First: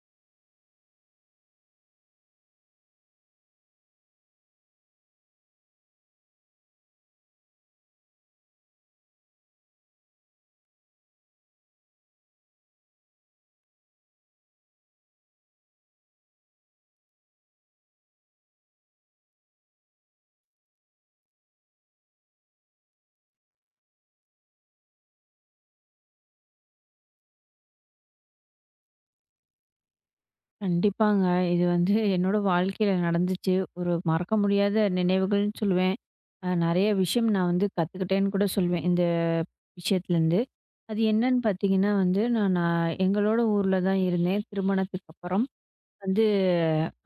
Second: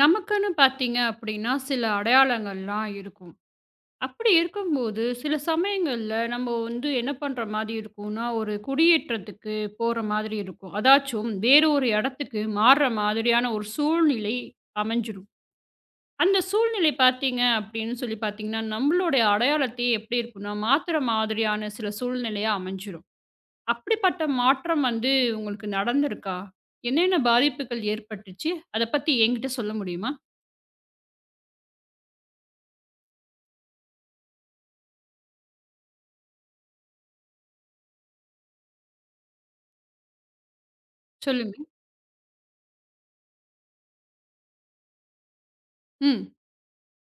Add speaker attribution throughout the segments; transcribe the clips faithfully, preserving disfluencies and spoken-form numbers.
Speaker 1: நமக்குன்னு பார்த்தீங்க அப்படின்னா, சில அடையாளங்கள்லாம் இருக்கும். அப்படி இருக்கும்போது, சில சமயங்கள்ல நம்ம வந்து என்ன பண்ற மாரி இருக்கும்னா, ஒரு குடியேற்றத்துக்கு போற மாதிரி இருக்கும். அதாச்சும் வேற ஒரு இடத்துக்கு மாறுற மாதிரியான ஒரு சூழ்நிலை அமைஞ்சிரும். அந்த சூழ்நிலை பார்த்தீங்க அப்படின்னு சொல்லி பார்த்தீங்கன்னா, நம்மளுடைய அடையாளத்தையே எப்படி இருக்கும்னா, மாத்துற மாதிரியான சில சூழ்நிலையா அமைஞ்சிரும். அப்படிப்பட்ட மாற்றம் வந்து உங்களுக்கு நடந்திருக்கா? என்னென்ன பாதிப்புகள் ஏற்பட்டுச்சு? அத பத்தி என்கிட்ட சொல்ல முடியுமா?
Speaker 2: கண்டிப்பாங்க. இது வந்து என்னோட வாழ்க்கையில நடந்துச்சு. ஒரு மறக்க முடியாத நினைவுகள்னு சொல்லுவேன். அ நெறைய விஷயம் நான் வந்து கத்துக்கிட்டேன்னு கூட சொல்வேன், இந்த விஷயத்துலேருந்து. அது என்னன்னு
Speaker 1: சொல்லுங்க.
Speaker 2: பார்த்தீங்கன்னா வந்து, நான் நான் எங்களோட ஊர்ல தான் இருந்தேன், திருமணத்துக்கு அப்புறம். வந்து
Speaker 1: ம்.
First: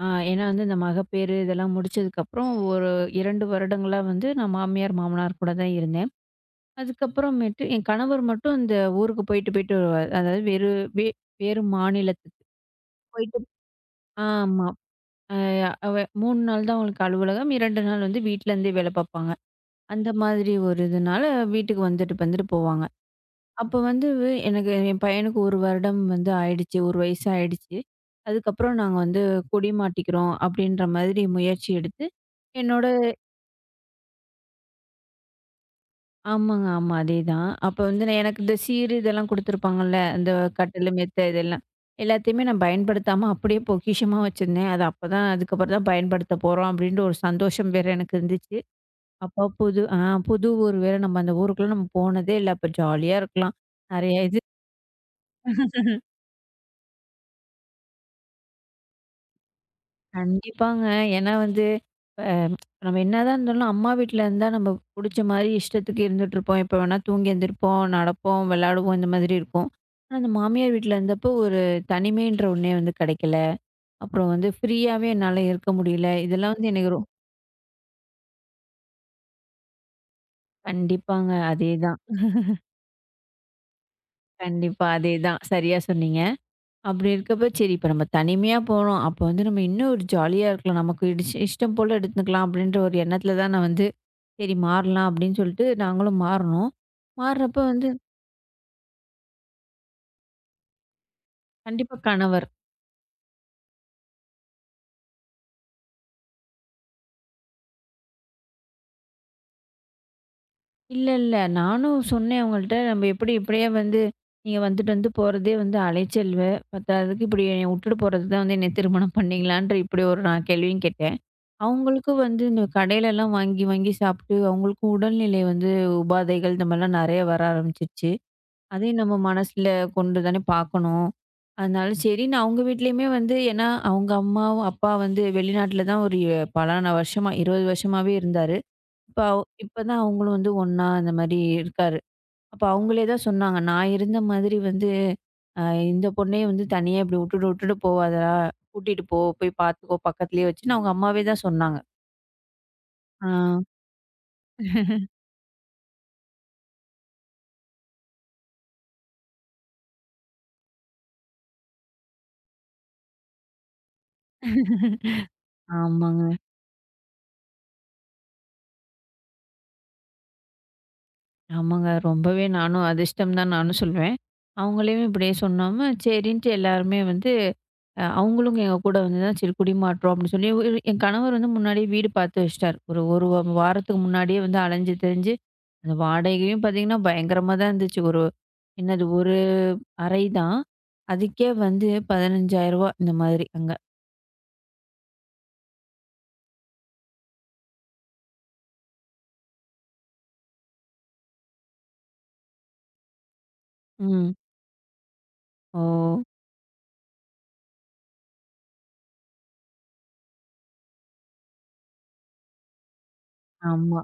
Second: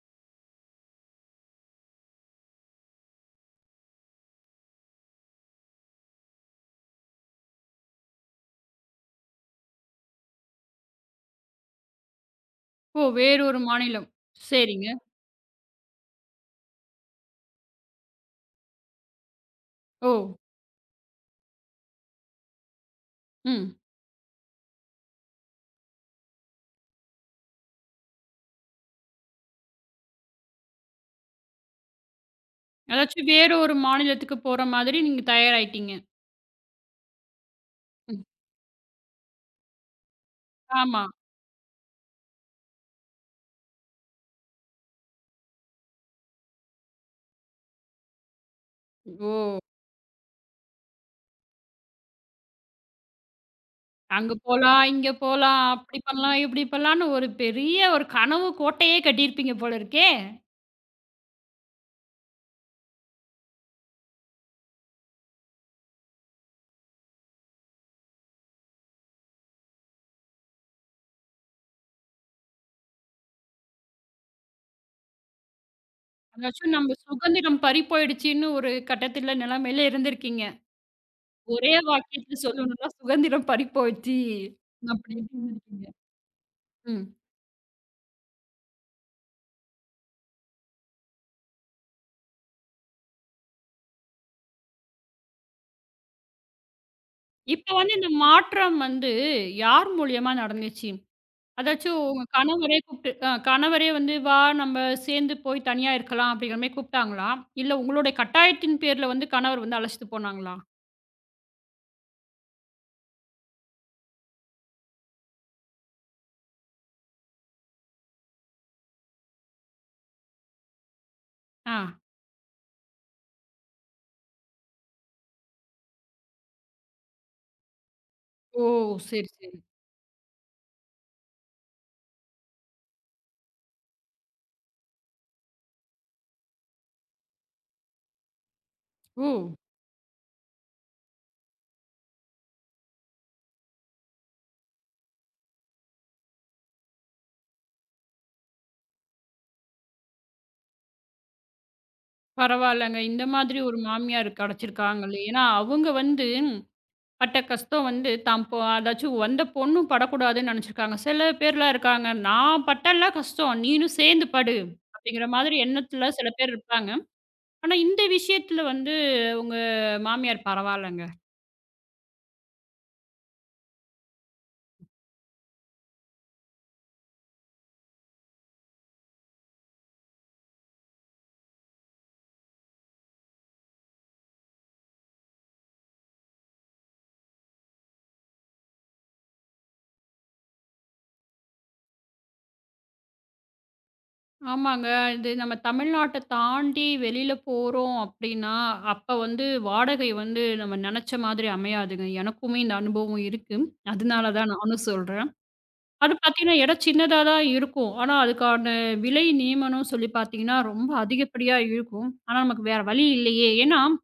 Speaker 2: அ ஏன்னா வந்து இந்த மகப்பேறு இதெல்லாம் முடிச்சதுக்கப்புறம் ஒரு இரண்டு வருடங்களா வந்து நான் மாமியார், மாமனார் கூட தான் இருந்தேன். அதுக்கப்புறமேட்டு என் கணவர் மட்டும் இந்த ஊருக்கு போயிட்டு, போயிட்டு வருவாரு. அதாவது வேறு வே வேறு மாநிலத்துக்கு
Speaker 1: ஓ!
Speaker 2: போயிட்டு
Speaker 1: வேற ஒரு மாநிலம்.
Speaker 2: ஆமா.
Speaker 1: சரிங்க.
Speaker 2: அ அவ மூணு நாள் தான் அவங்களுக்கு அலுவலகம். இரண்டு நாள் வந்து வீட்லருந்தே வேலை பார்ப்பாங்க. அந்த
Speaker 1: ஓ!
Speaker 2: மாதிரி ஒரு இதுனால வீட்டுக்கு வந்துட்டு வந்துட்டு போவாங்க.
Speaker 1: ம்.
Speaker 2: அப்போ வந்து எனக்கு என் பையனுக்கு ஒரு வருடம் வந்து ஆயிடுச்சு. ஒரு வயசு ஆயிடுச்சு. அதுக்கப்புறம் நாங்க வந்து கொடி மாட்டிக்கிறோம் அப்டின்ற மாதிரி முயற்சி எடுத்து என்னோட
Speaker 1: அதாச்சும் வேற ஒரு மாநிலத்துக்கு போற மாதிரி நீங்க தயாராயிட்டீங்க.
Speaker 2: ஆமாங்க, ஆமா. அதேதான். அப்ப வந்து நான்
Speaker 1: ம்.
Speaker 2: எனக்கு இந்த சீர் இதெல்லாம் குடுத்துருப்பாங்கல்ல. அந்த கட்டிலு,
Speaker 1: ஆமா.
Speaker 2: மெத்த இதெல்லாம். எல்லாத்தையுமே நான் பயன்படுத்தாம அப்படியே பொக்கிஷமா வச்சிருந்தேன். அது அப்பதான் அதுக்கப்புறம் தான் பயன்படுத்த போறோம் அப்டின்ற ஒரு சந்தோஷம் வேற எனக்கு இருந்துச்சு. அப்ப
Speaker 1: ஓ!
Speaker 2: புது ஆ புது ஊர் வேற. நம்ம அந்த ஊருக்குள்ள நம்ம போனதே இல்ல. அப்ப ஜாலியா இருக்கலாம். நெறைய
Speaker 1: அங்க
Speaker 2: இது
Speaker 1: போலாம், இங்க போலாம், அப்படி பண்ணலாம், இப்படி பண்ணலான்னு ஒரு பெரிய ஒரு கனவு கோட்டையே கட்டியிருப்பீங்க போல இருக்கே!
Speaker 2: கண்டிப்பாங்க. ஏன்னா வந்து இப்ப நம்ம என்னதான் இருந்தாலும் அம்மா வீட்ல இருந்தா நம்ம புடிச்ச மாரி இஷ்டத்துக்கு இருந்துட்டுருப்போம். எப்ப வேணா தூங்கி எந்திரிப்போம், நடப்போம், விளையாடுவோம் இந்த மாதிரி இருக்கும். ஆனா, அந்த மாமியார் வீட்ல இருந்தப்போ ஒரு தனிமைன்ற ஒண்ணே வந்து கிடைக்கல. அப்புறம் வந்து ஃப்ரீயாவே என்னால இருக்க முடியல. இதெல்லாம் வந்து
Speaker 1: அதாச்சும்
Speaker 2: எனக்கு
Speaker 1: நம்ம
Speaker 2: ரொ
Speaker 1: சுதந்திரம் பறி போயிடுச்சுன்னு ஒரு கட்டத்துல நிலைமையில இருந்திருக்கீங்க.
Speaker 2: கண்டிப்பாங்க.
Speaker 1: ஒரே
Speaker 2: அதேதான்.
Speaker 1: வாக்கியத்துல சொல்லணும்னா சுதந்திரம் பறி போச்சு.
Speaker 2: கண்டிப்பா
Speaker 1: அப்படி
Speaker 2: அதேதான்.
Speaker 1: இப்படின்னு
Speaker 2: சரியா
Speaker 1: இருக்கீங்க.
Speaker 2: சொன்னீங்க. அப்படி
Speaker 1: ம்.
Speaker 2: இருக்கப்ப, சரி இப்ப நம்ம தனிமையா போறோம். அப்ப வந்து நம்ம இன்னும் ஒரு ஜாலியா இருக்கலாம். நமக்கு இடிச்சு இஷ்டம் போல எடுத்துக்கலாம் அப்படின்ற ஒரு எண்ணத்துல தான் நான் வந்து, சரி மாறலாம் அப்படின்னு சொல்லிட்டு நாங்களும் மாறுனோம். மாறுறப்ப
Speaker 1: இப்ப
Speaker 2: வந்து
Speaker 1: வந்து இந்த மாற்றம் வந்து யார் மூலியமா நடந்துச்சு?
Speaker 2: கண்டிப்பா
Speaker 1: அதாச்சும் உங்க
Speaker 2: கணவர்.
Speaker 1: கணவரே கூப்பிட்டு அ கணவரே வந்து, "வா நம்ம சேர்ந்து போய் தனியா இருக்கலாம்." அப்படிங்கிற மாரி கூப்பிட்டாங்களா? இல்ல உங்களுடைய கட்டாயத்தின் பேர்ல வந்து கணவர் வந்து அழைச்சிட்டு போனாங்களா?
Speaker 2: இல்ல, இல்ல. நானும் சொன்னேன் அவங்கள்ட்ட, "நம்ம எப்படி இப்படியே வந்து நீங்க வந்துட்டு வந்து போறதே வந்து அலைச்சல். வே- பத்தாததுக்கு இப்படி என்னை விட்டுட்டு போறதுக்கு தான் வந்து என்னை திருமணம் பண்ணீங்களான்ற" இப்படி ஒரு நான் கேள்வியும் கேட்டேன்.
Speaker 1: ஆ.
Speaker 2: அவங்களுக்கும் வந்து இந்த கடையிலலாம் வாங்கி வாங்கி சாப்பிட்டு அவங்களுக்கும் உடல்நிலை வந்து உபாதைகள் இந்த மாதிரிலாம் நிறைய வர ஆரம்பிச்சிருச்சு.
Speaker 1: ஓ!
Speaker 2: அதையும் நம்ம
Speaker 1: சரி, சரி.
Speaker 2: மனசுல கொண்டு தானே பார்க்கணும். அதனால சரின்னு அவங்க வீட்லயுமே வந்து ஏன்னா அவங்க அம்மாவும், அப்பா வந்து வெளிநாட்டுல தான் ஒரு பலான வருஷமா இருபது வருஷமாவே இருந்தாரு. இப்ப
Speaker 1: ஓ!
Speaker 2: அவ் இப்பதான் அவங்களும் வந்து ஒண்ணா அந்த மாரி இருக்காரு. அப்ப அவங்களே தான் சொன்னாங்க. "நான் இருந்த மாதிரி வந்து அ இந்த பொண்ணையே வந்து தனியா இப்படி உட்டுட்டு உட்டுட்டு போவாதடா. கூட்டிட்டு போ. போய் பார்த்துக்கோ பக்கத்துலயே வச்சுன்னு" அவங்க அம்மாவே தான் சொன்னாங்க.
Speaker 1: பரவாயில்லங்க. இந்த
Speaker 2: ஆ,
Speaker 1: மாதிரி ஒரு மாமியார் கிடைச்சிருக்காங்களே. ஏன்னா, அவங்க வந்து பட்ட கஷ்டம் வந்து தான் பொ அதாச்சும் வந்த பொண்ணும் படக்கூடாதுன்னு நெனைச்சிருக்காங்க. சில பேர்லாம் இருக்காங்க, "நான் பட்டல கஷ்டம், நீனும் சேர்ந்து படு." அப்படிங்கிற மாதிரி எண்ணத்துல சில
Speaker 2: ஆமாங்க.
Speaker 1: பேர் இருப்பாங்க. ஆனா, இந்த விஷயத்துல வந்து உங்க மாமியார் பரவாயில்லங்க.
Speaker 2: ஆமாங்க. ரொம்பவே நானும் அதிர்ஷ்டம் தான் நானும் சொல்வேன். அவங்களையும் இப்படியே சொன்னாம, சரின்ட்டு எல்லாருமே வந்து அ அவங்களும் எங்க கூட வந்து தான் சரி குடிமாற்றம் அப்படின்னு சொல்லி ஒரு- என் கணவர் வந்து முன்னாடியே வீடு பார்த்து வச்சுட்டாரு. ஒரு ஒரு வா- வாரத்துக்கு முன்னாடியே வந்து அலைஞ்சு திரிஞ்சு, அந்த வாடகையும் பார்த்தீங்கன்னா, பயங்கரமா தான் இருந்துச்சு. ஒரு என்னது ஒரு அறை தான். அதுக்கே வந்து ரூ. பதினைந்தாயிரம் இந்த மாதிரி அங்க.
Speaker 1: ஆமாங்க. இது நம்ம தமிழ்நாட்ட தாண்டி வெளியில போறோம் அப்டின்னா, அப்ப வந்து வாடகை வந்து நம்ம நெனச்ச மாதிரி அமையாதுங்க. எனக்குமே இந்த அனுபவம் இருக்கு. அதனால
Speaker 2: ம்.
Speaker 1: தான் நானும் சொல்றேன்.
Speaker 2: ஓ!
Speaker 1: அது பார்த்தீங்கன்னா, இடம் சின்னதா தான் இருக்கும். ஆனா, அதுக்கான விலை நியமனம் சொல்லி பார்த்தீங்கன்னா, ரொம்ப அதிகப்படியா இருக்கும். ஆனா, நமக்கு வேற வழி இல்லையே. ஏன்னா,
Speaker 2: ஆமா.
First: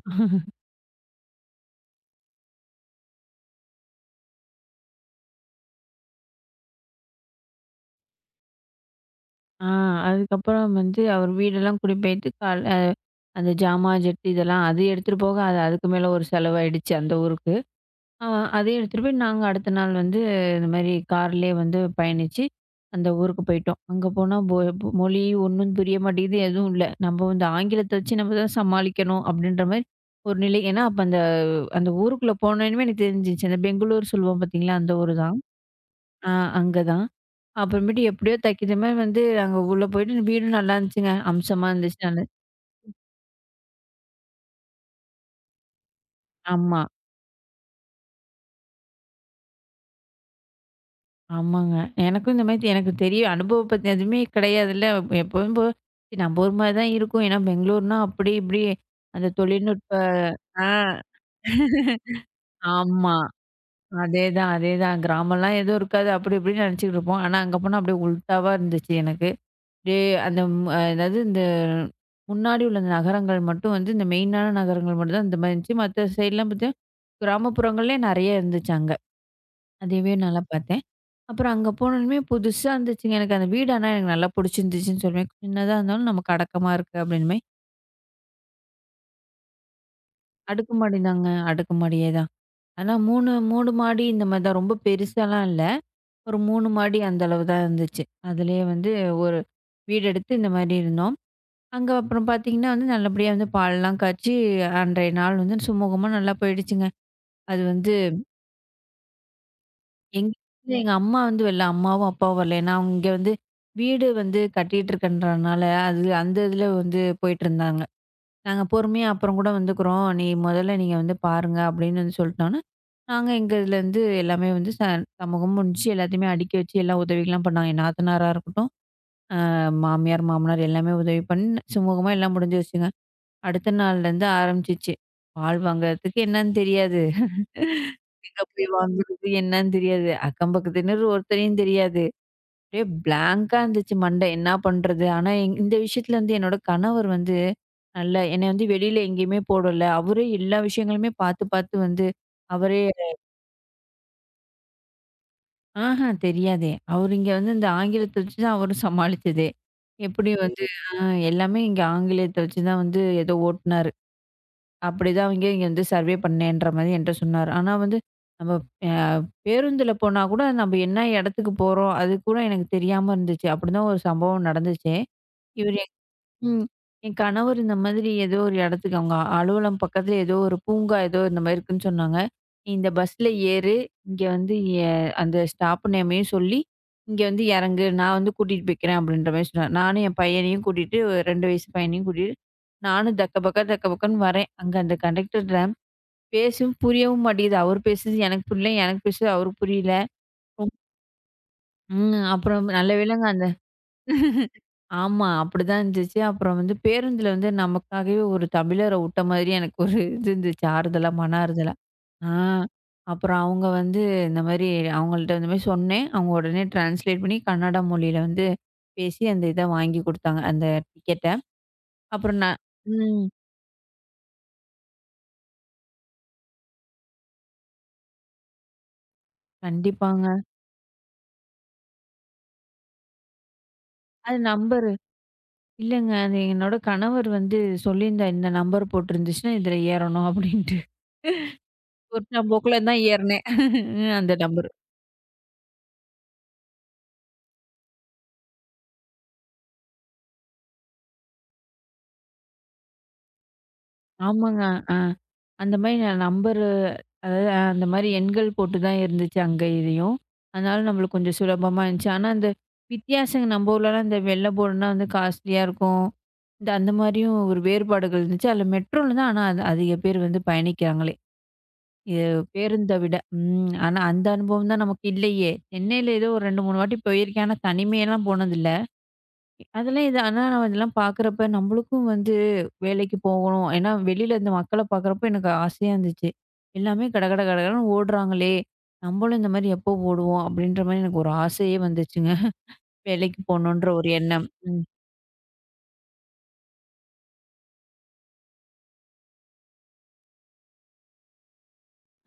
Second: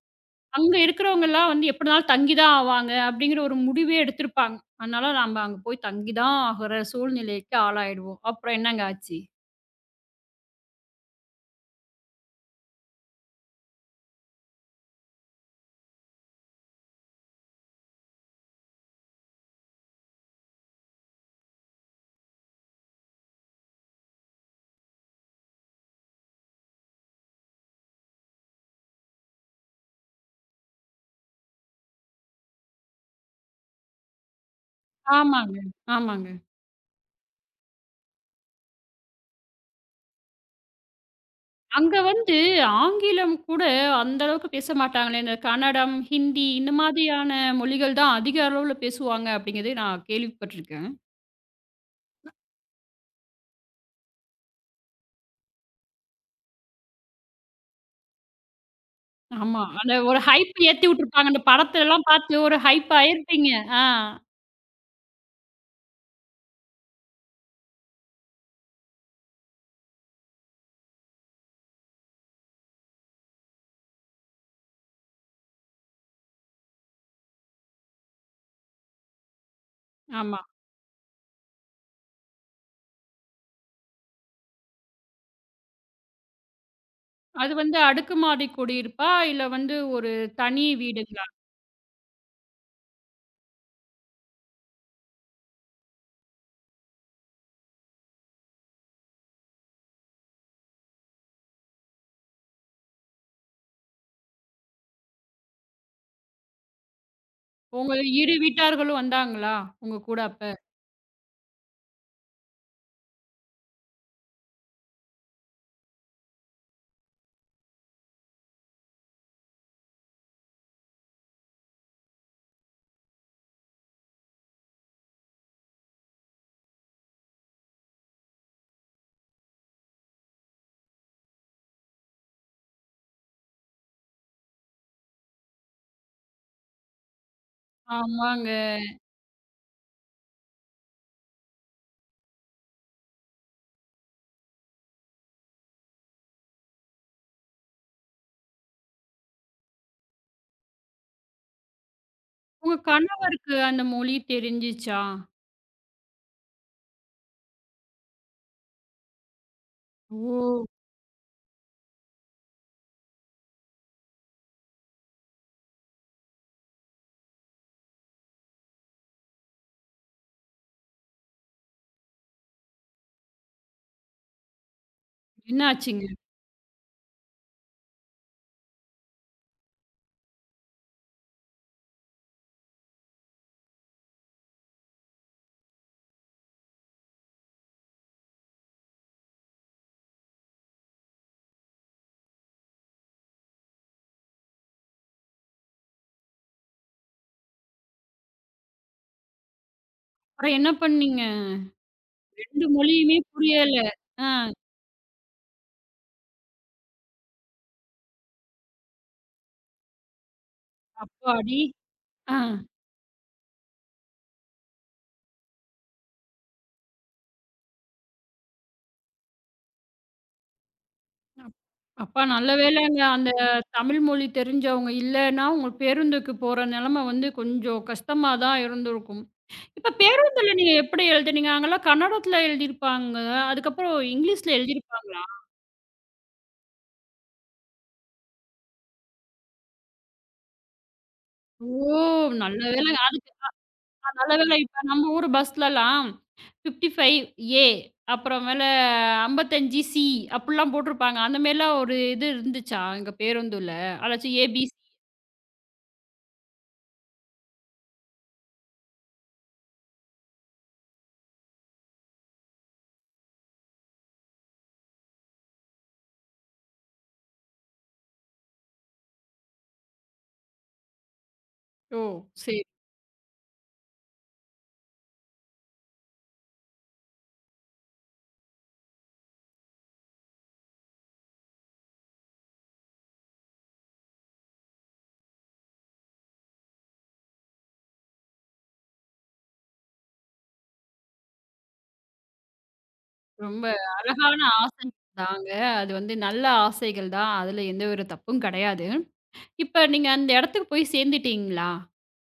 Speaker 1: அங்க இருக்கிறவங்கலாம் வந்து எப்படினாலும் தங்கி தான் ஆவாங்க அப்படிங்கிற ஒரு முடிவே எடுத்திருப்பாங்க. அதனால நம்ம அங்க போய் தங்கி தான் ஆகுற சூழ்நிலைக்கு ஆளாயிடுவோம். அப்புறம் என்னங்க ஆச்சு?
Speaker 2: ஆ. அதுக்கப்புறம் வந்து அவர் வீடெல்லாம் குடிபெயர்த்து கால் அ அந்த ஜாமான், ஜெட்டி இதெல்லாம் அது எடுத்துட்டு போக அது அதுக்கு மேல ஒரு செலவாயிடுச்சு அந்த ஊருக்கு. அ அதையும் எடுத்துட்டு போய் நாங்க அடுத்த நாள் வந்து இந்த மாரி கார்லயே வந்து பயணிச்சு, அந்த ஊருக்கு போயிட்டோம். அங்க போனா பொ மொழி ஒண்ணும் புரிய மாட்டேங்குது, எதுவும் இல்ல. நம்ம வந்து ஆங்கிலத்த வச்சு நம்ம தான் சமாளிக்கணும் அப்படின்ற மாரி ஒரு நிலை. ஏன்னா அப்ப அந்த அந்த ஊருக்குள்ள போனோனமே எனக்கு தெரிஞ்சுச்சு. அந்த பெங்களூர் சொல்லுவோம் பார்த்தீங்களா? அந்த ஊரு தான்.
Speaker 1: ஆமாங்க, ஆமாங்க.
Speaker 2: ஆ அங்க தான். அப்புறமேட்டு எப்படியோ தைக்கிற மாரி வந்து நாங்க உள்ள போயிட்டு வீடும் நல்லா இருந்துச்சுங்க. அம்சமா
Speaker 1: அங்க
Speaker 2: இருந்துச்சு. நல்ல
Speaker 1: வந்து ஆங்கிலம் கூட அந்த அளவுக்கு பேச மாட்டாங்களே. இந்த கன்னடம், ஹிந்தி இந்த
Speaker 2: ஆமா.
Speaker 1: மாதிரியான மொழிகள் தான் அதிக அளவுல பேசுவாங்க அப்படிங்கிறதே நான் கேள்விப்பட்டுருக்கேன்.
Speaker 2: ஆமாங்க. எனக்கும் இந்த மாரி எனக்கு தெரியும். அனுபவம் பத்தின எதுவுமே கிடையாதுல்ல. எப்பவும் போ சரி, நம்ம ஊர் மாரி தான் இருக்கும். ஏன்னா பெங்களூர்னா அப்படி இப்படி அந்த
Speaker 1: ஆமா.
Speaker 2: தொழில்நுட்ப
Speaker 1: அந்த ஒரு ஹைப்
Speaker 2: ஆ
Speaker 1: ஏத்தி விட்டுருப்பாங்க. அந்த படத்துலலாம் பார்த்து ஒரு ஹைப்
Speaker 2: ஆமா.
Speaker 1: ஆயிருப்பீங்க. ஆ.
Speaker 2: அதேதான், அதேதான். கிராமம்லாம் எதுவும் இருக்காது. அப்படி இப்படின்னு நெனச்சுக்கிட்டு இருப்போம். ஆனா அங்க போனா அப்படியே உல்டாவா இருந்துச்சு எனக்கு. அப்படியே அந்த ம் அஹ், அதாவது இந்த முன்னாடி உள்ள இந்த நகரங்கள் மட்டும் வந்து இந்த மெயினான நகரங்கள் மட்டும் தான் இந்த மாரி இருந்துச்சு. மத்த சைட்லாம் பார்த்தீங்கன்னா, கிராமப்புறங்கள்லயே நெறைய இருந்துச்சு அங்க. அதையவே
Speaker 1: ஆமா.
Speaker 2: நல்லா பார்த்தேன். அப்புறம் அங்க போனோனமே புதுசா இருந்துச்சுங்க. எனக்கு அந்த வீடு ஆனா எனக்கு நல்லா புடிச்சிருந்துச்சுன்னு சொல்வேன். சின்னதா இருந்தாலும் நமக்கு அடக்கமா இருக்கு அப்படின்னு மாரி.
Speaker 1: அது வந்து அடுக்குமாடி குடியிருப்பா? இல்ல வந்து ஒரு தனி
Speaker 2: அடுக்குமாடி
Speaker 1: வீடுங்களா?
Speaker 2: தாங்க. அடுக்குமாடியே தான். ஆனா மூணு, மூணு மாடி இந்த மாரி தான். ரொம்ப பெருசாலாம் இல்ல. ஒரு மூணு மாடி அந்த அளவு தான் இருந்துச்சு. அதிலேயே வந்து ஒரு வீடு எடுத்து இந்த மாரி இருந்தோம். அங்க ம். அப்புறம் பார்த்தீங்கன்னா வந்து நல்லபடியா வந்து பால்லாம் காய்ச்சி அன்றைய நாள் வந்து சுமூகமா நல்லா போயிடுச்சுங்க. அது வந்து
Speaker 1: உங்க இரு வீட்டார்களும் வந்தாங்களா? உங்க கூட
Speaker 2: எங்க
Speaker 1: அப்ப?
Speaker 2: வீட்ல எங்க அம்மா வந்து வரல. அம்மாவும், அப்பாவும் வரல. ஏன்னா அவங்க இங்க வந்து வீடு வந்து கட்டிட்டு இருக்கன்றனால அது அந்த இதில வந்து போயிட்டுருந்தாங்க. நாங்க பொறுமையா அப்புறம் கூட வந்துக்கிறோம். நீ முதல்ல நீங்க வந்து பாருங்க அப்படின்னு வந்து சொல்லிட்டோன்னே, நாங்க எங்க இதுலேருந்து எல்லாமே வந்து ச சமூகமும் முடிஞ்சுச்சு. எல்லாத்தையுமே அடுக்கி வச்சு எல்லா உதவிகள்லாம் பண்ணாங்க. என் நாத்தனாரா இருக்கட்டும் மாமியார், மாமனார் எல்லாமே உதவி பண்ணி சுமூகமா எல்லாம் முடிஞ்சிருச்சுங்க. அடுத்த நாள்லேருந்து ஆரம்பிச்சுச்சு. பால் வாங்குறதுக்கு என்னன்னு தெரியாது. எங்க
Speaker 1: ஆமாங்க.
Speaker 2: போய் வாங்குறது என்னன்னு தெரியாது. அக்கம் பக்கத்தினர் ஒருத்தரையும் தெரியாது. அப்படியே பிளாங்க்கா இருந்துச்சு மண்டை. என்ன பண்றது? ஆனா எங் இந்த விஷயத்துல வந்து என்னோட கணவர் வந்து நல்லா என்னை வந்து வெளியில எங்கேயுமே போடல. அவரே எல்லா விஷயங்களுமே பார்த்து பார்த்து வந்து
Speaker 1: உங்க
Speaker 2: அவரே
Speaker 1: கணவருக்கு அந்த மொழி தெரிஞ்சுச்சா?
Speaker 2: ஆஹா தெரியாதே! அவரு இங்க வந்து இந்த ஆங்கிலத்த வச்சு தான் அவரும் சமாளிச்சதே. எப்படி வந்து
Speaker 1: ஓ!
Speaker 2: ஆ எல்லாமே இங்க ஆங்கிலத்த வச்சு தான் வந்து ஏதோ ஓட்டுனாரு. அப்படிதான் அவங்க இங்க வந்து சர்வே பண்ணேன்ற மாரி என்ட்ட சொன்னாரு. ஆனா வந்து நம்ம அ பேருந்துல போனா கூட நம்ம என்ன இடத்துக்கு போறோம், அது கூட எனக்கு தெரியாம இருந்துச்சு. அப்படிதான் ஒரு சம்பவம் நடந்துச்சு.
Speaker 1: என்ன
Speaker 2: இவரு
Speaker 1: ஆச்சுங்க?
Speaker 2: ம். என் கணவர் இந்த மாதிரி ஏதோ ஒரு இடத்துக்கு அவங்க அ- அலுவலகம் பக்கத்துல ஏதோ ஒரு பூங்கா ஏதோ இந்த மாதிரி இருக்குன்னு சொன்னாங்க. "நீ இந்த பஸ்ல ஏறு, இங்க வந்து எ அந்த ஸ்டாப் நேமையும் சொல்லி, இங்க வந்து இறங்கு. நான் வந்து கூட்டிட்டு போய்க்கிறேன்" அப்படின்ற மாரி சொன்னாரு. நானும் என் பையனையும் கூட்டிட்டு ரெண்டு வயசு பையனையும் கூட்டிட்டு, நானும் தக்க பக்கா தக்க பக்கன்னு வரேன். அங்க அந்த கண்டக்டர்ட்ட பேசவும் புரியவும் மாட்டேங்குது. அவர் பேசுறது எனக்கு புரியல, எனக்கு பேசுறது அவருக்கு புரியல.
Speaker 1: அப்புறம் என்ன பண்ணீங்க?
Speaker 2: ம். அப்புறம்
Speaker 1: ரெண்டு
Speaker 2: நல்ல
Speaker 1: மொழியுமே
Speaker 2: வேளைங்க அந்த
Speaker 1: புரியல. ஆ
Speaker 2: ஆமா. அப்படிதான் இருந்துச்சு. அப்புறம் வந்து பேருந்துல வந்து நமக்காகவே ஒரு தமிழர உட்ட மாதிரி எனக்கு ஒரு இது இருந்துச்சு. ஆறுதலா, மன
Speaker 1: அப்பாடி!
Speaker 2: ஆறுதலா. ஆ.
Speaker 1: ஆ
Speaker 2: அப்புறம் அவங்க வந்து இந்த மாரி அவங்கள்ட்ட இந்த மாரி சொன்னேன். அவங்க உடனே டிரான்ஸ்லேட் பண்ணி கன்னட மொழியில வந்து பேசி அந்த இத வாங்கி குடுத்தாங்க. அந்த டிக்கெட்ட.
Speaker 1: அப் அப்பா
Speaker 2: அப்புறம்
Speaker 1: நல்ல
Speaker 2: நான்
Speaker 1: வேளைங்க
Speaker 2: ம்.
Speaker 1: அந்த தமிழ் மொழி தெரிஞ்சவங்க இல்லன்னா, உங்க பேருந்துக்கு போற நெலைம வந்து கொஞ்சம் கஷ்டமா தான் இருந்திருக்கும். இப்ப
Speaker 2: கண்டிப்பாங்க.
Speaker 1: பேருந்துல நீங்க எப்படி எழுதுனீங்க? அங்கலாம் கன்னடத்துல எழுதியிருப்பாங்க. அதுக்கப்புறம்
Speaker 2: அது
Speaker 1: இங்கிலீஷ்ல
Speaker 2: நம்பரு
Speaker 1: எழுதியிருப்பாங்களா?
Speaker 2: இல்லங்க. அது என்னோட கணவர் வந்து சொல்லியிருந்தார். இந்த நம்பர் போட்டிருந்துச்சுன்னா, இதில ஏறணும் அப்படின்ட்டு.
Speaker 1: ஓ!
Speaker 2: குருட்டாம்
Speaker 1: நல்ல
Speaker 2: போக்குல
Speaker 1: வேளைங்க.
Speaker 2: தான்
Speaker 1: அதுக்கு
Speaker 2: ஏறினேன்.
Speaker 1: நல்ல
Speaker 2: அந்த
Speaker 1: வேளை
Speaker 2: நம்பர்.
Speaker 1: இப்ப நம்ம ஊர் பஸ்லலாம் 55 ஏ அப்புறமேல 55 சி அப்புட்லாம் போட்டிருப்பாங்க. அந்த மாரிலாம் ஒரு இது இருந்துச்சா எங்க பேருந்துல? அதாச்சும் ஏ,
Speaker 2: ஆமாங்க.
Speaker 1: பி,
Speaker 2: ஆ. அந்த மாரி நான் நம்பரு அதாவது அந்த மாரி எண்கள் போட்டு தான் இருந்துச்சு அங்க இதையும். அதனால நம்மளுக்கு கொஞ்சம் சுலபமா இருந்துச்சு. ஆனா, அந்த வித்தியாசங்க நம்ம ஊர்லலாம் இந்த வெள்ள போர்டுனா வந்து காஸ்ட்லியா இருக்கும். இந்த அந்த மாரியும் ஒரு வேறுபாடுகள் இருந்துச்சு. அதில மெட்ரோல தான் ஆனா அது அதிக பேர் வந்து பயணிக்கிறாங்களே!
Speaker 1: ஓ!
Speaker 2: இது
Speaker 1: சரி.
Speaker 2: பேருந்த விட. ம். ஆனா அந்த அனுபவம் தான் நமக்கு இல்லையே! சென்னையில ஏதோ ஒரு ரெண்டு, மூணு வாட்டி போயிருக்கேன். ஆனா தனிமையெல்லாம் போனதில்ல. அதெல்லாம் இது ஆனா நான் இதெல்லாம் பார்க்குறப்ப நம்மளுக்கும் வந்து வேலைக்கு போகணும். ஏன்னா வெளியில இந்த மக்கள பார்க்குறப்ப எனக்கு ஆசையா இருந்துச்சு. எல்லாமே கடகட கடகடன்னு ஓடுறாங்களே! நம்மளும் இந்த மாரி எப்போ ஓடுவோம்? அப்படின்ற மாரி எனக்கு ஒரு ஆசையே வந்துச்சுங்க. வேலைக்கு
Speaker 1: ரொம்ப
Speaker 2: போணுன்ற ஒரு
Speaker 1: அழகான
Speaker 2: எண்ணம். ம்.
Speaker 1: ஆசைகள் தாங்க. அது வந்து நல்ல ஆசைகள் தான். அதுல எந்த ஒரு தப்பும் கிடையாது. இப்ப நீங்க அந்த இடத்துக்கு போய் சேர்ந்துட்டீங்களா?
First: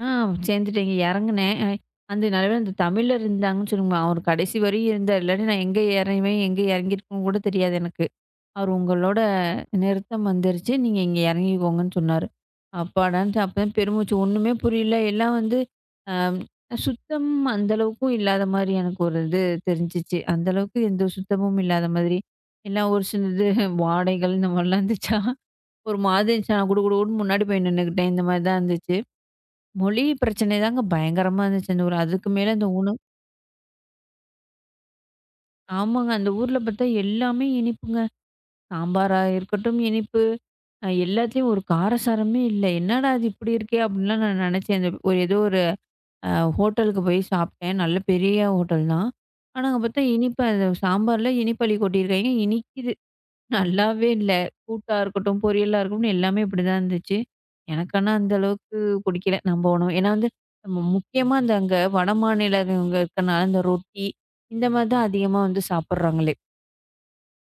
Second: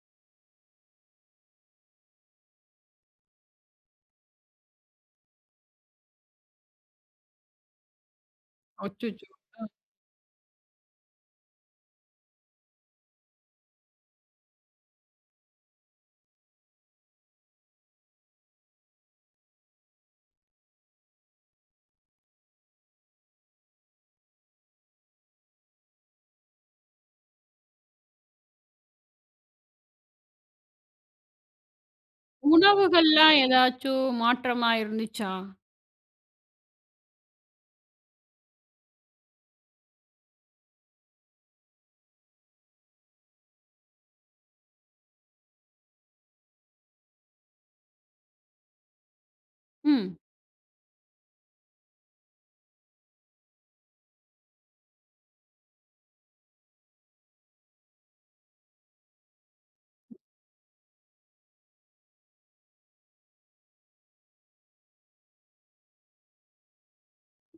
Speaker 2: ஆ சேர்ந்துட்டேங்க. இறங்குனேன். அ அந்த நடுவுல அந்த தமிழர் இருந்தாங்கன்னு சொல்லுங்க. அவர் கடைசி வரையும் இருந்தார். இல்லாட்டி நான் எங்க இறங்குவேன்? எங்க இறங்கியிருக்கேன்னு கூட தெரியாது எனக்கு. அவரு உங்களோட
Speaker 1: அச்சச்சோ!
Speaker 2: நிறுத்தம் வந்துருச்சு. நீங்க இங்க இறங்கிக்கோங்கன்னு சொன்னாரு. அப்பாடான்ட்டு அப்பதான் பெருமூச்சு. ஒண்ணுமே புரியல. எல்லாம் வந்து அ சுத்தம் அந்த அளவுக்கும் இல்லாத மாரி எனக்கு ஒரு இது தெரிஞ்சுச்சு. அந்த அளவுக்கு எந்த சுத்தமும் இல்லாத மாதிரி. எல்லாம் ஒரு சிலது வாடைகள் இந்த மாரிலாம் இருந்துச்சா, ஒரு மாதிரி இருந்துச்சு. நான் குடு குடு குடுன்னு முன்னாடி போய் நின்னுக்கிட்டேன். இந்த மாரி தான் இருந்துச்சு. மொழி பிரச்சனை தாங்க பயங்கரமா இருந்துச்சு அந்த ஊர். அதுக்கு மேல அந்த உணவு
Speaker 1: உணவுகள்லாம் ஏதாச்சும் மாற்றமா இருந்துச்சா?
Speaker 2: ஆமாங்க. அந்த ஊர்ல பார்த்தா எல்லாமே இனிப்புங்க. சாம்பாரா இருக்கட்டும், இனிப்பு அ எல்லாத்துலயும் ஒரு காரசாரமே இல்ல. என்னடா இது இப்படி இருக்கே! அப்படின்லாம் நான் நெனச்சேன். அந்த ஒரு ஏதோ ஒரு அ ஹோட்டலுக்கு போய் சாப்ட்டேன். நல்ல பெரிய ஹோட்டல் தான். ஆனா, அங்க பார்த்தா
Speaker 1: ம்.
Speaker 2: இனிப்பு அந்த சாம்பார்ல இனிப்பள்ளி கொட்டியிருக்காய்ங்க. இனிக்குது. நல்லாவே இல்ல. கூட்டா இருக்கட்டும், பொரியலா இருக்கட்டும் எல்லாமே இப்படிதான் இருந்துச்சு. எனக்கு ஆனா அந்த அளவுக்கு புடிக்கல. நம்ம உணவு. ஏன்னா வந்து நம்ம முக்கியமா அந்த அங்க வடமாநிலங்க இருக்கனால, இந்த ரொட்டி இந்த மாரி தான் அதிகமா வந்து சாப்பிடுறாங்களே,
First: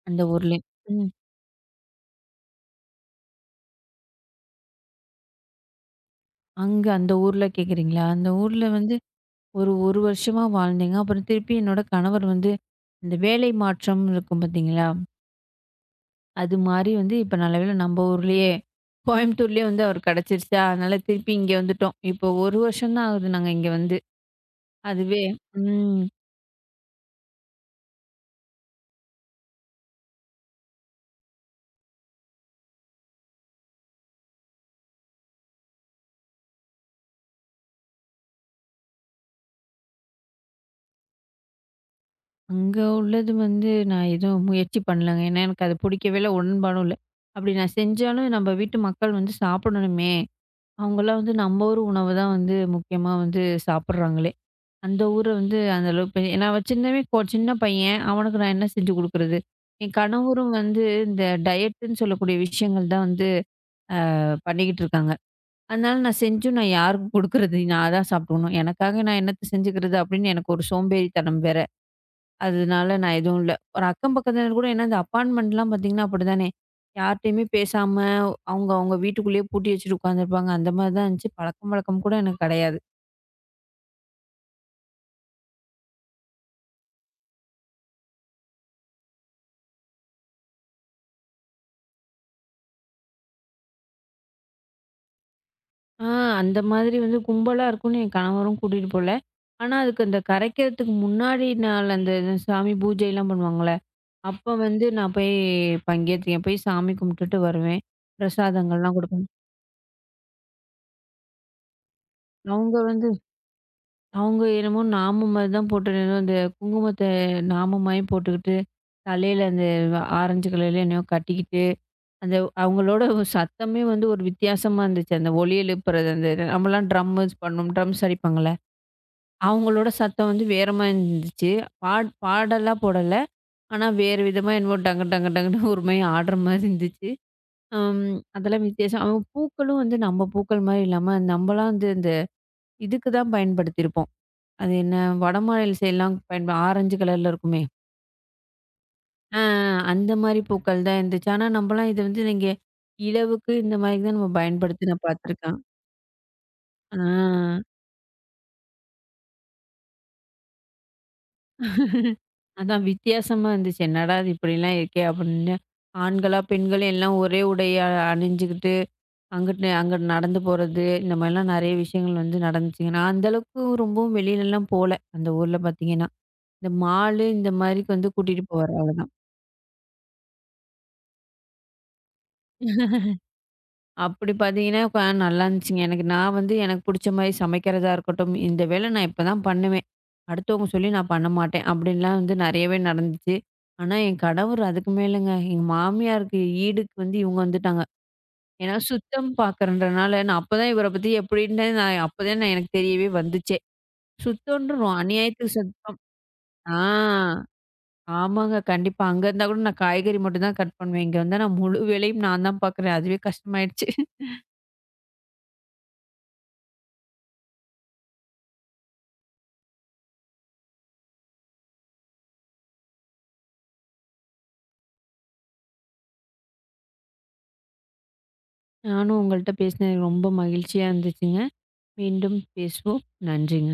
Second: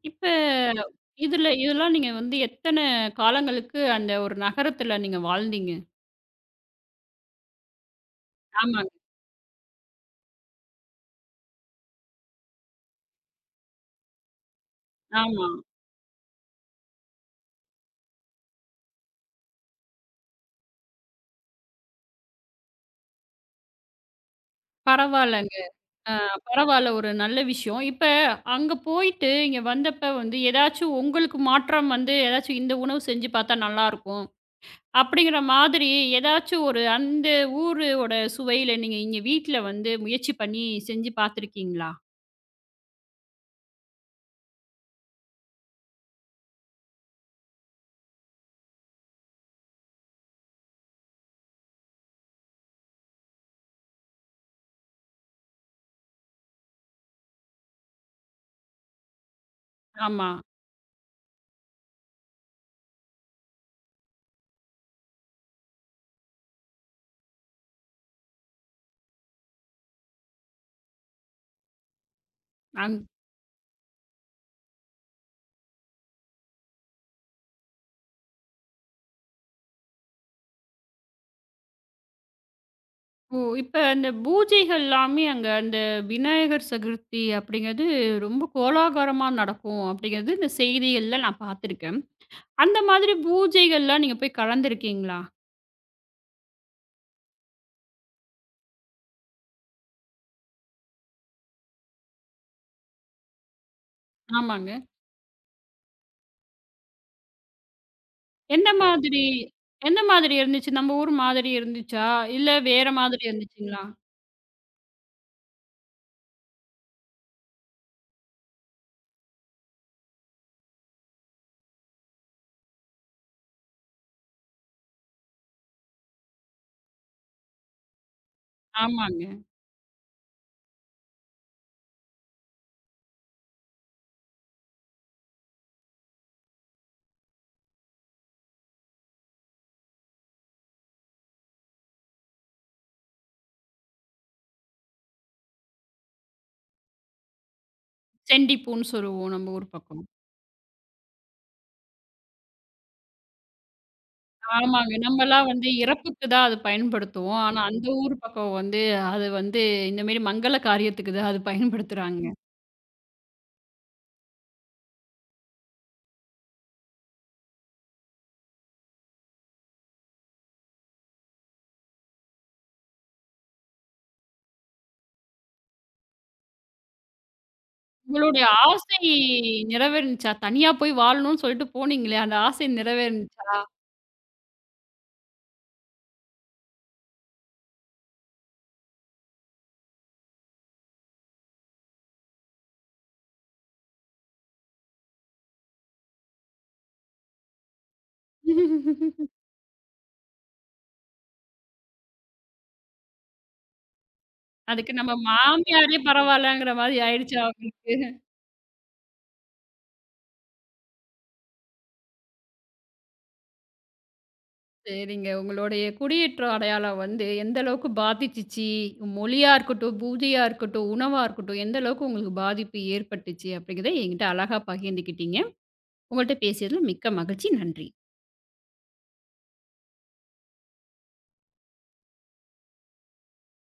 Speaker 2: அந்த
Speaker 1: இப்ப
Speaker 2: ஊர்லயும். ம்.
Speaker 1: இதுல இதெல்லாம் நீங்க வந்து எத்தன காலங்களுக்கு அந்த ஒரு நகரத்துல நீங்க வாழ்ந்தீங்க?
Speaker 2: அங்க அந்த ஊர்ல கேட்குறீங்களா? அந்த ஊர்ல
Speaker 1: ஆமாங்க.
Speaker 2: வந்து ஒரு 1 வருஷமா வாழ்ந்தேங்க. அப்புறம் திருப்பி என்னோட கணவர் வந்து இந்த வேலை மாற்றம் இருக்கும் பார்த்தீங்களா?
Speaker 1: ஆமா.
Speaker 2: அது மாரி வந்து இப்ப நல்ல வேளை நம்ம ஊர்லயே, கோயம்புத்தூர்லயே வந்து அவர் கிடைச்சிருச்சா, அதனால திருப்பி இங்க வந்துட்டோம். இப்போ ஒரு வருஷம் தான் ஆகுது நாங்க இங்க வந்து. அதுவே
Speaker 1: பரவால்லங்க.
Speaker 2: ம்.
Speaker 1: பரவால்ல ஒரு நல்ல விஷயம். இப்ப அங்க போயிட்டு இங்க வந்தப்ப வந்து ஏதாச்சும் உங்களுக்கு மாற்றம் வந்து ஏதாச்சும் இந்த உணவு செஞ்சு பார்த்தா நல்லாருக்கும். அப்படிங்கிற மாதிரி ஏதாச்சும் ஒரு அந்த ஊரோட சுவையில நீங்க இங்க வீட்ல வந்து முயற்சி பண்ணி செஞ்சு பார்த்துருக்கீங்களா?
Speaker 2: அங்க உள்ளது வந்து நான் எதுவும் முயற்சி பண்ணலங்க. ஏன்னா எனக்கு அது பிடிக்கவே இல்ல, உடன்பாடும் இல்ல. அப்படி நான் செஞ்சாலும் நம்ம வீட்டு மக்கள் வந்து சாப்பிடணுமே! அவங்கலாம் வந்து நம்ம ஊர் உணவு தான் வந்து முக்கியமா வந்து சாப்பிடுறாங்களே! அந்த ஊர வந்து அந்த அளவுக்கு ஏன்னா அவன் சின்னவே கொ சின்ன பையன். அவனுக்கு நான் என்ன செஞ்சு குடுக்குறது? என்
Speaker 1: ஆமா.
Speaker 2: கணவரும் வந்து இந்த டயட்டுன்னு சொல்லக்கூடிய விஷயங்கள் தான் வந்து அஹ், பண்ணிக்கிட்டு இருக்காங்க. அதனால நான் செஞ்சும் நான் யாருக்கு குடுக்குறது? நான் தான் சாப்பிடணும். எனக்காக நான் என்னத்த செஞ்சுக்கிறது? அப்படின்னு எனக்கு ஒரு சோம்பேறித்தனம் வேற.
Speaker 1: அங்
Speaker 2: அதனால நான் எதுவும் இல்ல. ஒரு அக்கம் பக்கத்தினர் கூட ஏன்னா இந்த அப்பார்ட்மெண்ட்லாம் பார்த்தீங்கன்னா அப்படிதானே. யார்ட்டயுமே பேசாம அவங்க அவங்க வீட்டுக்குள்ளேயே பூட்டி வச்சுட்டு உட்காந்துருப்பாங்க. அந்த மாரி தான் இருந்துச்சு. பழக்கம் வழக்கம் கூட எனக்கு கிடையாது.
Speaker 1: ஓ! இப்ப அந்த பூஜைகள் எல்லாமே அங்க அந்த விநாயகர் சதுர்த்தி அப்படிங்கிறது ரொம்ப கோலாகலமா நடக்கும் அப்படிங்கிறது இந்த செய்திகள்ல நான் பார்த்துருக்கேன். அந்த மாதிரி பூஜைகள்லாம் நீங்க போய் கலந்துருக்கீங்களா?
Speaker 2: ஆ அந்த மாதிரி வந்து கும்பலா இருக்கும்னு என் கணவரும் கூட்டிட்டு போல. ஆனா, அதுக்கு அந்த கரைக்கிறதுக்கு முன்னாடி நாள் அந்த இது சாமி பூஜைலாம் பண்ணுவாங்கல்ல, அப்ப
Speaker 1: ஆமாங்க.
Speaker 2: வந்து நான் போய் பங்கேற்கேன். போய் சாமி கும்பிட்டுட்டு வருவேன்.
Speaker 1: எந்த
Speaker 2: பிரசாதங்கள்லாம்
Speaker 1: மாதிரி
Speaker 2: குடுப்பாங்க.
Speaker 1: எந்த மாதிரி இருந்துச்சு? நம்ம ஊர் மாதிரி இருந்துச்சா? இல்ல
Speaker 2: அவங்க
Speaker 1: வேற
Speaker 2: வந்து
Speaker 1: மாதிரி இருந்துச்சுங்களா?
Speaker 2: அவங்க என்னமோ நாமம் மாரி தான் போட்டு என்னமோ அந்த குங்குமத்த நாமம் மாரி போட்டுக்கிட்டு, தலையில அந்த ஆரஞ்சு கலர்ல என்னையோ கட்டிக்கிட்டு, அந்த அவங்களோட ஒரு சத்தமே வந்து ஒரு வித்தியாசமா இருந்துச்சு. அந்த ஒலி எழுப்புறது அந்த நம்மலாம் ட்ரம்மு பண்ணும் ட்ரம்ஸ் அடிப்பாங்கல்ல.
Speaker 1: ஆமாங்க.
Speaker 2: அவங்களோட சத்தம் வந்து வேறமா இருந்துச்சு. பாட் பாடலா போடல. ஆனா, வேறு விதமா என்னமோ டங்கு டங்கு டங்குன்னு ஒரு மாரி ஆடுற மாரி இருந்துச்சு. அம் அதெல்லாம் வித்தியாசம். அவங்க பூக்களும் வந்து நம்ம பூக்கள் மாரி இல்லாம, நம்மலாம் வந்து இந்த இதுக்கு தான் பயன்படுத்தியிருப்போம். அது என்ன வடமாநில சைட்லாம் பயன்ப ஆரஞ்சு கலர்ல இருக்குமே!
Speaker 1: செண்டிப்பூன்னு சொல்லுவோம்
Speaker 2: ஆ
Speaker 1: நம்ம ஊர் பக்கம்.
Speaker 2: அந்த மாரி பூக்கள் தான் இருந்துச்சு. ஆனா, நம்பலாம் இது வந்து இங்க இலவுக்கு இந்த மாரி தான் நம்ம பயன்படுத்தி
Speaker 1: ஆமாங்க.
Speaker 2: நான்
Speaker 1: நம்மலாம்
Speaker 2: பார்த்துருக்கேன்.
Speaker 1: வந்து இறப்புக்கு தான் அது
Speaker 2: ஆ.
Speaker 1: பயன்படுத்துவோம். ஆனா அந்த ஊர் பக்கம் வந்து அது வந்து இந்த மாரி மங்கல காரியத்துக்கு தான் அது பயன்படுத்துறாங்க.
Speaker 2: அதான் வித்தியாசமா இருந்துச்சு. என்னடா இது இப்படிலாம் இருக்கே! அப்படின்னு. ஆண்களா, பெண்கள் எல்லாம் ஒரே உடைய அணிஞ்சுக்கிட்டு, அங்கிட்டு அங்கிட்டு நடந்து போறது, இந்த மாரிலாம் நெறைய விஷயங்கள் வந்து நடந்துச்சுங்க. நான் அந்த அளவுக்கு ரொம்பவும் வெளியிலலாம் போல, அந்த ஊர்ல பார்த்தீங்கன்னா. இந்த மாலு இந்த மாரிக்கு வந்து கூட்டிட்டு
Speaker 1: உங்களுடைய
Speaker 2: போவாரு.
Speaker 1: ஆசை
Speaker 2: அவ்வளதான்.
Speaker 1: நிறைவேறுனுச்சா? தனியா போய் வாழணும்னு சொல்லிட்டு போனீங்களே, அந்த ஆசை நிறைவேறுனுச்சா?
Speaker 2: அப்படி பார்த்தீங்கன்னா, இப்ப நல்லாருந்துச்சுங்க. எனக்கு நான் வந்து எனக்கு புடிச்ச மாரி சமைக்கிறதா இருக்கட்டும், இந்த வேலை நான் இப்பதான் பண்ணுவேன். அடுத்தவங்க சொல்லி நான் பண்ண மாட்டேன். அப்படின்லாம் வந்து நெறையவே நடந்துச்சு. ஆனா, என் கணவர் அதுக்கு மேலங்க. எங்க மாமியாருக்கு ஈடுக்கு வந்து இவங்க வந்துட்டாங்க. ஏன்னா சுத்தம் பார்க்கறன்றனால, நான் அப்பதான் இவர பத்தி எப்படின்னு நான் அப்பதான் நான் எனக்கு தெரியவே வந்துச்சே.
Speaker 1: அதுக்கு
Speaker 2: சுத்தம்ன்றோம்.
Speaker 1: நம்ம
Speaker 2: அநியாயத்துக்கு
Speaker 1: மாமியாரே
Speaker 2: சுத்தம்.
Speaker 1: பரவாயில்லங்கிற
Speaker 2: ஆ.
Speaker 1: மாரி ஆயிடுச்சா உங்களுக்கு?
Speaker 2: ஆமாங்க. கண்டிப்பா. அங்க இருந்தா கூட நான் காய்கறி மட்டும் தான் கட் பண்ணுவேன். இங்க வந்தா நான் முழு வேலையும் நான் தான் பார்க்குறேன். அதுவே கஷ்டமாயிடுச்சு.
Speaker 1: சரிங்க. உங்களுடைய குடியேற்றம் அடையாளம் வந்து எந்த அளவுக்கு பாதிச்சுச்சு? மொழியா இருக்கட்டும், பூஜையா இருக்கட்டும், உணவா இருக்கட்டும், எந்த அளவுக்கு உங்களுக்கு பாதிப்பு ஏற்பட்டுச்சு? அப்படிங்கிறத என்கிட்ட அழகா பகிர்ந்துக்கிட்டீங்க. உங்கள்ட்ட பேசியதில் மிக்க மகிழ்ச்சி. நன்றி.
Speaker 2: நானும் உங்கள்ட்ட பேசினது ரொம்ப மகிழ்ச்சியா இருந்துச்சுங்க. மீண்டும் பேசுவோம். நன்றிங்க.